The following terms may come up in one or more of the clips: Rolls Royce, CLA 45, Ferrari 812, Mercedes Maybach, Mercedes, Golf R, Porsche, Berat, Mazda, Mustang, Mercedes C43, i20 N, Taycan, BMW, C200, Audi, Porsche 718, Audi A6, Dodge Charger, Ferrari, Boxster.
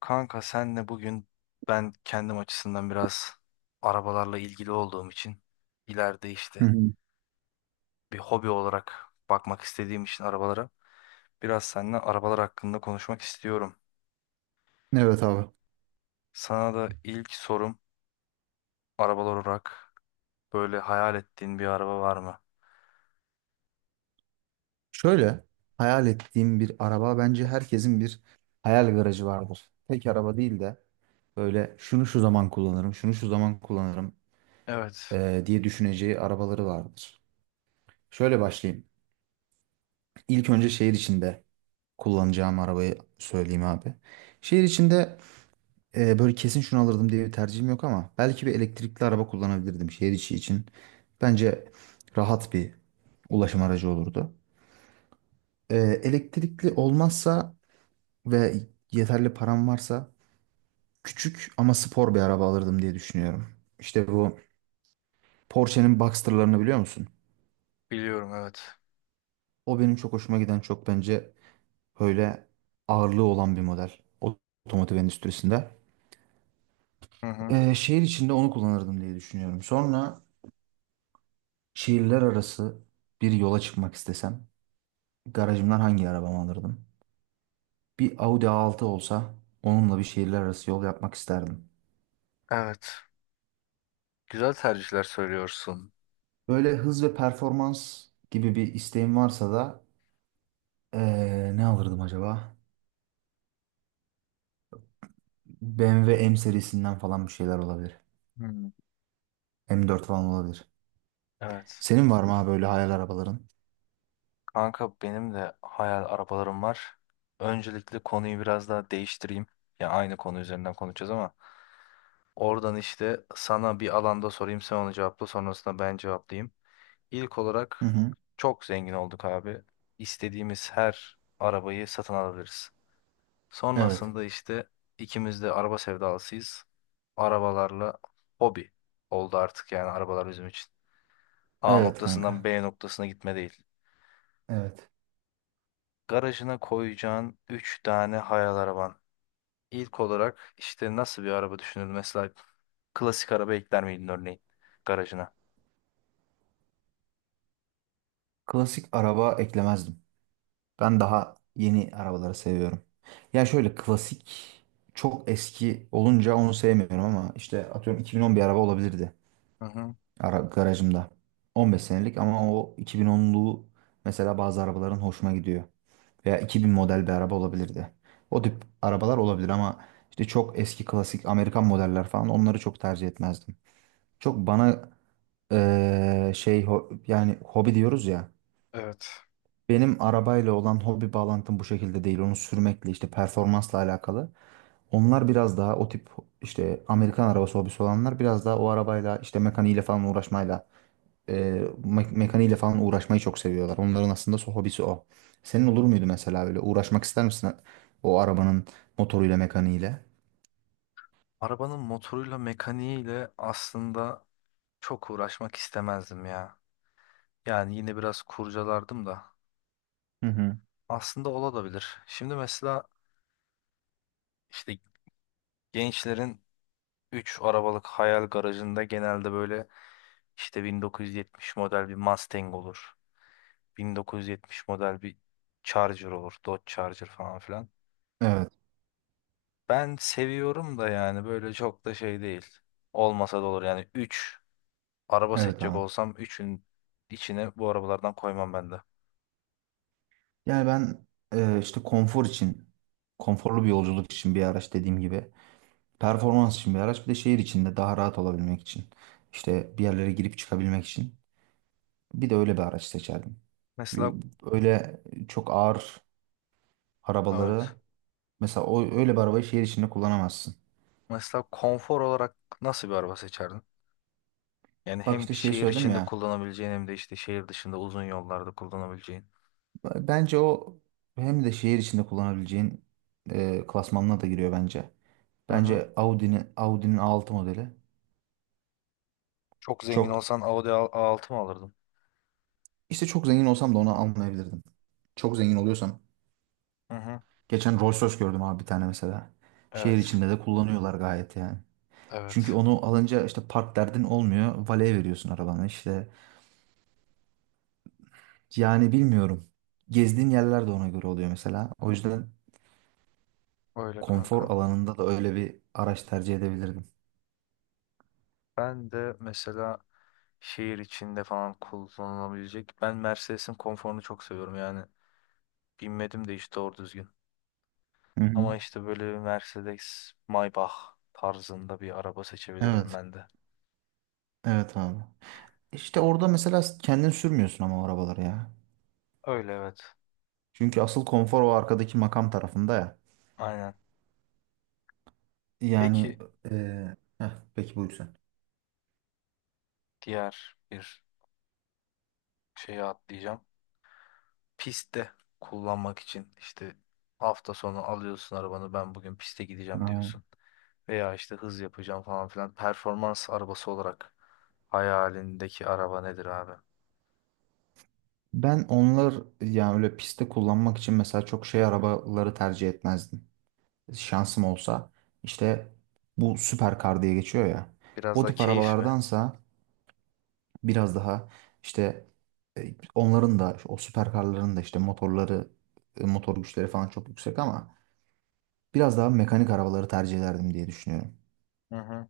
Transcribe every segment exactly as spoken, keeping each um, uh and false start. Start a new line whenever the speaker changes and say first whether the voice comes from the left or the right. left: Kanka senle bugün ben kendim açısından biraz arabalarla ilgili olduğum için ileride
right: Hı
left: işte
right: hı.
left: bir hobi olarak bakmak istediğim için arabalara biraz seninle arabalar hakkında konuşmak istiyorum.
right: Evet abi.
left: Sana da ilk sorum arabalar olarak böyle hayal ettiğin bir araba var mı?
right: Şöyle, hayal ettiğim bir araba, bence herkesin bir hayal garajı vardır. Tek araba değil de böyle şunu şu zaman kullanırım, şunu şu zaman kullanırım,
left: Evet,
right: eee, diye düşüneceği arabaları vardır. Şöyle başlayayım. İlk önce şehir içinde kullanacağım arabayı söyleyeyim abi. Şehir içinde eee, böyle kesin şunu alırdım diye bir tercihim yok ama belki bir elektrikli araba kullanabilirdim şehir içi için. Bence rahat bir ulaşım aracı olurdu. Eee, elektrikli olmazsa ve yeterli param varsa küçük ama spor bir araba alırdım diye düşünüyorum. İşte bu Porsche'nin Boxster'larını biliyor musun?
left: biliyorum evet.
right: O benim çok hoşuma giden, çok bence böyle ağırlığı olan bir model otomotiv endüstrisinde.
left: Hı hı.
right: Ee, şehir içinde onu kullanırdım diye düşünüyorum. Sonra şehirler arası bir yola çıkmak istesem garajımdan hangi arabamı alırdım? Bir Audi A altı olsa onunla bir şehirler arası yol yapmak isterdim.
left: Evet, güzel tercihler söylüyorsun.
right: Böyle hız ve performans gibi bir isteğim varsa da Ee, ne alırdım acaba? B M W M W M serisinden falan bir şeyler olabilir.
left: Hı.
right: M dört falan olabilir.
left: Evet.
right: Senin var mı abi böyle hayal arabaların?
left: Kanka benim de hayal arabalarım var. Öncelikle konuyu biraz daha değiştireyim. Ya aynı konu üzerinden konuşacağız ama oradan işte sana bir alanda sorayım sen onu cevapla sonrasında ben cevaplayayım. İlk
right: Hı
left: olarak
right: hı.
left: çok zengin olduk abi. İstediğimiz her arabayı satın alabiliriz.
right: Evet.
left: Sonrasında işte ikimiz de araba sevdalısıyız. Arabalarla hobi oldu artık yani arabalar bizim için. A
right: Evet
left: noktasından
right: kanka.
left: B noktasına gitme değil.
right: Evet.
left: Garajına koyacağın üç tane hayal araban. İlk olarak işte nasıl bir araba düşünür? Mesela klasik araba ekler miydin örneğin garajına?
right: Klasik araba eklemezdim. Ben daha yeni arabaları seviyorum. Ya şöyle klasik çok eski olunca onu sevmiyorum ama işte atıyorum iki bin on bir araba olabilirdi
left: Hı hı.
right: ara garajımda. on beş senelik ama o iki bin onlu mesela bazı arabaların hoşuma gidiyor. Veya iki bin model bir araba olabilirdi. O tip arabalar olabilir ama işte çok eski klasik Amerikan modeller falan onları çok tercih etmezdim. Çok bana eee, şey ho- yani hobi diyoruz ya.
left: Evet.
right: Benim arabayla olan hobi bağlantım bu şekilde değil. Onu sürmekle, işte performansla alakalı. Onlar biraz daha o tip, işte Amerikan arabası hobisi olanlar biraz daha o arabayla, işte mekaniğiyle falan uğraşmayla e, me- mekaniğiyle falan uğraşmayı çok seviyorlar. Onların aslında so- hobisi o. Senin olur muydu mesela böyle uğraşmak ister misin o arabanın motoruyla, mekaniğiyle?
left: Arabanın motoruyla mekaniğiyle aslında çok uğraşmak istemezdim ya. Yani yine biraz kurcalardım da.
right: Hı hı.
left: Aslında olabilir. Şimdi mesela işte gençlerin üç arabalık hayal garajında genelde böyle işte bin dokuz yüz yetmiş model bir Mustang olur. bin dokuz yüz yetmiş model bir Charger olur. Dodge Charger falan filan.
right: Evet,
left: Ben seviyorum da yani böyle çok da şey değil. Olmasa da olur yani üç araba
right: evet
left: seçecek
right: abi.
left: olsam üçün içine bu arabalardan koymam ben de.
right: Yani ben, e, işte konfor için, konforlu bir yolculuk için bir araç dediğim gibi, performans için bir araç, bir de şehir içinde daha rahat olabilmek için, işte bir yerlere girip çıkabilmek için bir de öyle bir araç seçerdim.
left: Mesela
right: Yu- Öyle çok ağır
left: evet.
right: arabaları, mesela o öyle bir arabayı şehir içinde kullanamazsın.
left: Mesela konfor olarak nasıl bir araba seçerdin? Yani
right: Bak
left: hem
right: işte şey
left: şehir
right: söyledim
left: içinde
right: ya.
left: kullanabileceğin hem de işte şehir dışında uzun yollarda kullanabileceğin.
right: Bence o hem de şehir içinde kullanabileceğin e, klasmanına da giriyor bence.
left: Hı hı.
right: Bence Audi'nin Audi'nin A altı modeli
left: Çok zengin
right: çok
left: olsan Audi A- A6 mı alırdın?
right: işte çok zengin olsam da onu almayabilirdim. Çok zengin oluyorsam
left: Hı hı.
right: geçen Rolls Royce gördüm abi bir tane mesela. Şehir
left: Evet.
right: içinde de kullanıyorlar gayet yani. Çünkü
left: Evet.
right: onu alınca işte park derdin olmuyor. Valeye veriyorsun arabanı işte. Yani bilmiyorum. Gezdiğin yerler de ona göre oluyor mesela. O yüzden
left: Öyle kanka.
right: konfor alanında da öyle bir araç tercih edebilirdim.
left: Ben de mesela şehir içinde falan kullanılabilecek. Ben Mercedes'in konforunu çok seviyorum yani. Binmedim de hiç doğru düzgün.
right: Hı hı.
left: Ama işte böyle bir Mercedes Maybach tarzında bir araba seçebilirdim
right: Evet.
left: ben de.
right: Evet abi. İşte orada mesela kendin sürmüyorsun ama o arabaları ya.
left: Öyle evet.
right: Çünkü asıl konfor o arkadaki makam tarafında ya.
left: Aynen.
right: Yani
left: Peki
right: eee heh, peki buyur sen.
left: diğer bir şeye atlayacağım. Pistte kullanmak için işte hafta sonu alıyorsun arabanı ben bugün piste gideceğim
right: Aa,
left: diyorsun. Veya işte hız yapacağım falan filan. Performans arabası olarak hayalindeki araba nedir abi?
right: ben onlar, yani öyle pistte kullanmak için mesela çok şey arabaları tercih etmezdim. Şansım olsa, işte bu süperkar diye geçiyor ya.
left: Biraz
right: O
left: da
right: tip
left: keyif mi?
right: arabalardansa biraz daha, işte e, onların da o süperkarların da işte motorları, e, motor güçleri falan çok yüksek ama biraz daha mekanik arabaları tercih ederdim diye düşünüyorum.
left: Hı hı.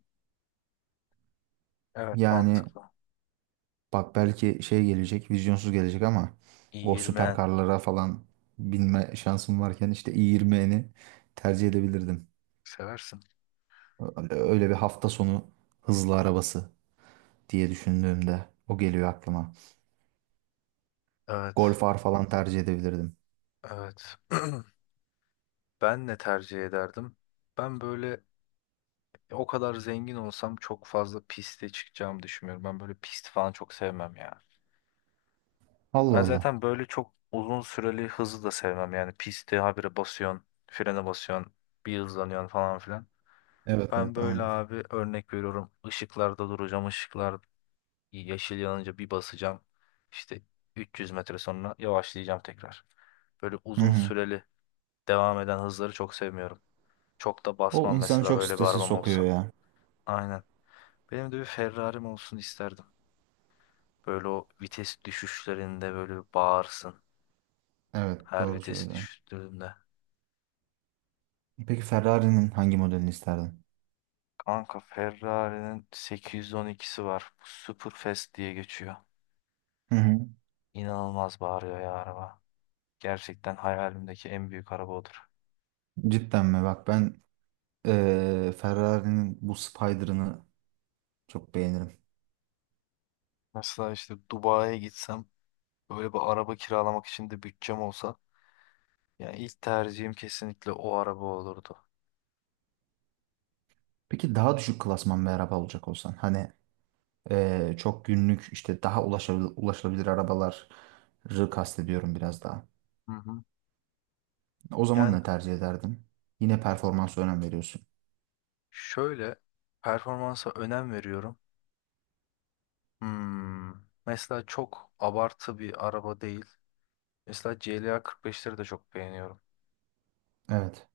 left: Evet
right: Yani
left: mantıklı.
right: bak, belki şey gelecek, vizyonsuz gelecek ama o
left: İğirmeyen.
right: süperkarlara falan binme şansım varken işte i yirmini tercih edebilirdim.
left: Seversin.
right: Öyle öyle bir hafta sonu hızlı arabası diye düşündüğümde o geliyor aklıma.
left: Evet.
right: Golf R falan tercih edebilirdim.
left: Evet. Ben ne tercih ederdim? Ben böyle o kadar zengin olsam çok fazla piste çıkacağımı düşünmüyorum. Ben böyle pist falan çok sevmem ya.
right: Allah
left: Ben
right: Allah.
left: zaten böyle çok uzun süreli hızı da sevmem. Yani pisti habire basıyorsun, frene basıyorsun, bir hızlanıyorsun falan filan.
right: Evet, evet
left: Ben böyle
right: anladım.
left: abi örnek veriyorum. Işıklarda duracağım, ışıklarda yeşil yanınca bir basacağım. İşte üç yüz metre sonra yavaşlayacağım tekrar. Böyle
right: Hı
left: uzun
right: hı.
left: süreli devam eden hızları çok sevmiyorum. Çok da
right: O
left: basmam
right: insanı
left: mesela
right: çok
left: öyle bir
right: strese
left: arabam
right: sokuyor
left: olsa.
right: ya.
left: Aynen. Benim de bir Ferrari'm olsun isterdim. Böyle o vites düşüşlerinde böyle bir bağırsın.
right: Evet,
left: Her
right: doğru
left: vites
right: söylüyorsun.
left: düştüğümde.
right: Peki Ferrari'nin hangi modelini isterdin?
left: Kanka Ferrari'nin sekiz yüz on ikisi var. Bu Superfast diye geçiyor.
right: Hı hı.
left: İnanılmaz bağırıyor ya araba. Gerçekten hayalimdeki en büyük araba odur.
right: Cidden mi? Bak ben, Ee, Ferrari'nin bu Spider'ını çok beğenirim.
left: Mesela işte Dubai'ye gitsem böyle bir araba kiralamak için de bütçem olsa yani ilk tercihim kesinlikle o araba olurdu.
right: Peki daha düşük klasman bir araba olacak olsan, hani ee, çok günlük, işte daha ulaşabil ulaşılabilir arabaları kastediyorum biraz daha.
left: Hı hı.
right: O zaman
left: Yani
right: ne tercih ederdin? Yine performansa önem veriyorsun.
left: şöyle performansa önem veriyorum. Hmm, Mesela çok abartı bir araba değil. Mesela C L A kırk beşleri de çok beğeniyorum.
right: Evet.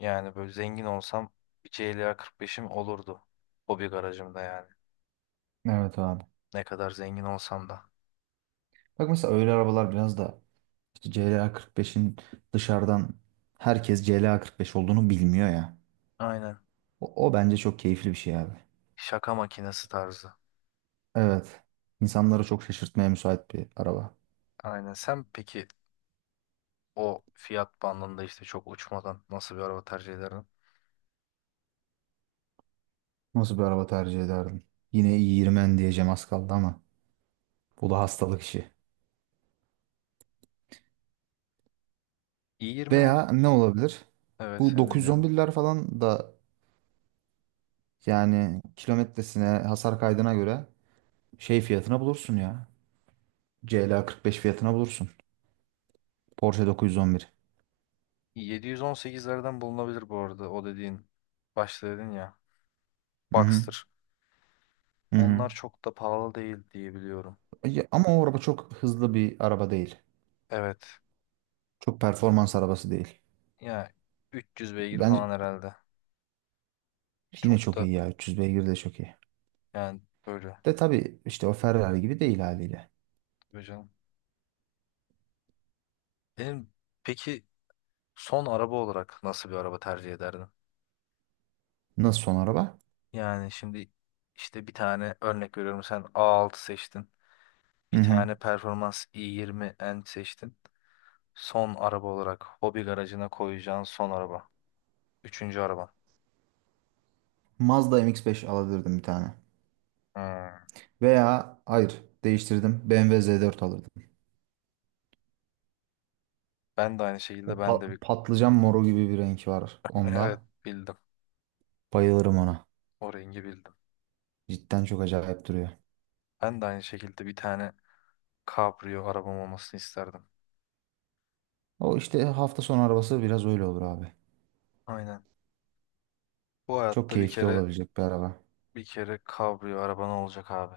left: Yani böyle zengin olsam bir C L A kırk beşim olurdu. Hobi garajımda yani.
right: Evet abi.
left: Ne kadar zengin olsam da.
right: Bak mesela öyle arabalar biraz da işte C L A kırk beşin dışarıdan herkes C L A kırk beş olduğunu bilmiyor ya.
left: Aynen.
right: O, o bence çok keyifli bir şey abi.
left: Şaka makinesi tarzı.
right: Evet. İnsanları çok şaşırtmaya müsait bir araba.
left: Aynen. Sen peki o fiyat bandında işte çok uçmadan nasıl bir araba tercih ederdin?
right: Nasıl bir araba tercih ederdim? Yine i diyeceğim az kaldı ama bu da hastalık işi.
left: i yirmi
right: Veya ne olabilir?
left: evet
right: Bu
left: seni dinliyorum.
right: dokuz yüz on birler falan da yani kilometresine, hasar kaydına göre şey fiyatına bulursun ya. C L A kırk beş fiyatına bulursun. Porsche dokuz yüz on bir.
left: yedi yüz on sekizlerden bulunabilir bu arada o dediğin başta dedin ya
right: Hı hı.
left: Boxster.
right: Hı hı.
left: Onlar çok da pahalı değil diye biliyorum.
right: Ya ama o araba çok hızlı bir araba değil.
left: Evet.
right: Çok performans arabası değil.
left: Yani üç yüz beygir
right: Bence
left: falan herhalde.
right: yine
left: Çok
right: çok
left: da
right: iyi ya. üç yüz beygir de çok iyi.
left: yani böyle.
right: De tabii işte o Ferrari gibi değil haliyle.
left: Tabii canım. Benim peki son araba olarak nasıl bir araba tercih ederdin?
right: Nasıl son araba?
left: Yani şimdi işte bir tane örnek veriyorum sen A altı seçtin. Bir
right: Hı hı.
left: tane Performans i yirmi N seçtin. Son araba olarak hobi garajına koyacağın son araba. Üçüncü araba.
right: Mazda M X beş alabilirdim bir tane.
left: Hmm.
right: Veya hayır, değiştirdim. B M W Z dört alırdım.
left: Ben de aynı
right: O
left: şekilde ben
right: pa-
left: de bir...
right: patlıcan moru gibi bir renk var
left: Evet
right: onda.
left: bildim.
right: Bayılırım ona.
left: O rengi bildim.
right: Cidden çok acayip duruyor.
left: Ben de aynı şekilde bir tane kabrio arabam olmasını isterdim.
right: O işte hafta sonu arabası biraz öyle olur abi.
left: Aynen. Bu
right: Çok
left: hayatta bir
right: keyifli
left: kere
right: olabilecek bir araba.
left: bir kere kabrio araban olacak abi.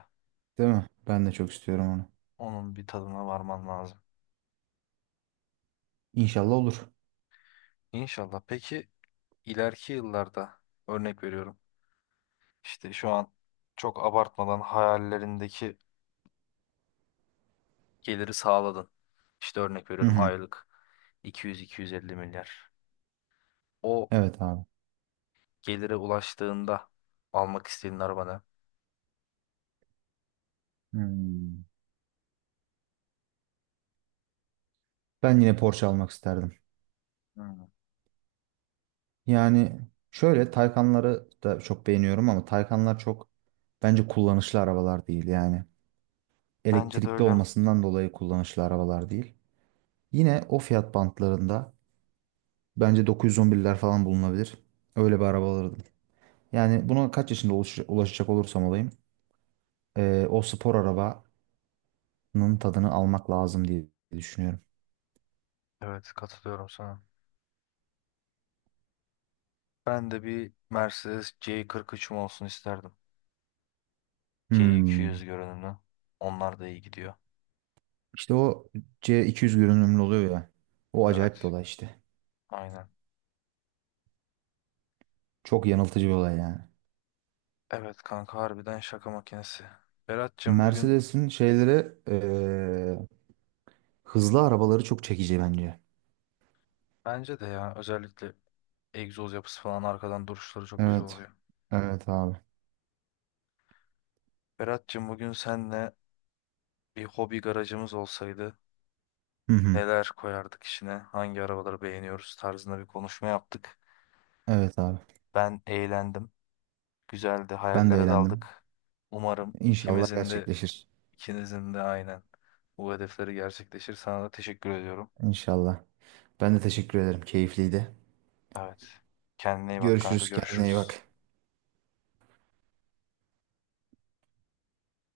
right: Değil mi? Ben de çok istiyorum onu.
left: Onun bir tadına varman lazım.
right: İnşallah olur.
left: İnşallah. Peki ileriki yıllarda örnek veriyorum. İşte şu an çok abartmadan hayallerindeki geliri sağladın. İşte örnek
right: Hı
left: veriyorum
right: hı.
left: aylık iki yüz iki yüz elli milyar. O
right: Evet abi.
left: gelire ulaştığında almak istediğin araba ne?
right: Hmm. Ben yine Porsche almak isterdim.
left: Hmm.
right: Yani şöyle Taycanları da çok beğeniyorum ama Taycanlar çok, bence kullanışlı arabalar değil yani.
left: Bence de
right: Elektrikli
left: öyle.
right: olmasından dolayı kullanışlı arabalar değil. Yine o fiyat bantlarında bence dokuz yüz on birler falan bulunabilir. Öyle bir araba alırdım. Yani buna kaç yaşında ulaş- ulaşacak olursam olayım eee, o spor arabanın tadını almak lazım diye düşünüyorum.
left: Evet katılıyorum sana. Ben de bir Mercedes C kırk üçüm olsun isterdim. C iki yüz
right: Hmm.
left: görünümlü. Onlar da iyi gidiyor.
right: İşte o C iki yüz görünümlü oluyor ya. O acayip bir
left: Evet.
right: olay işte.
left: Aynen.
right: Çok yanıltıcı bir olay yani.
left: Evet kanka harbiden şaka makinesi. Berat'cığım bugün
right: Mercedes'in şeyleri eee, hızlı arabaları çok çekici bence.
left: bence de ya özellikle egzoz yapısı falan arkadan duruşları çok güzel
right: Evet.
left: oluyor.
right: Evet abi.
left: Berat'cığım bugün senle bir hobi garajımız olsaydı
right: Hı hı.
left: neler koyardık içine, hangi arabaları beğeniyoruz tarzında bir konuşma yaptık.
right: Evet abi.
left: Ben eğlendim. Güzeldi.
right: Ben de
left: Hayallere
right: eğlendim.
left: daldık. Umarım
right: İnşallah
left: ikimizin de
right: gerçekleşir.
left: ikinizin de aynen bu hedefleri gerçekleşir. Sana da teşekkür ediyorum.
right: İnşallah. Ben de teşekkür ederim. Keyifliydi.
left: Evet. Kendine iyi bak kanka.
right: Görüşürüz. Kendine iyi
left: Görüşürüz.
right: bak.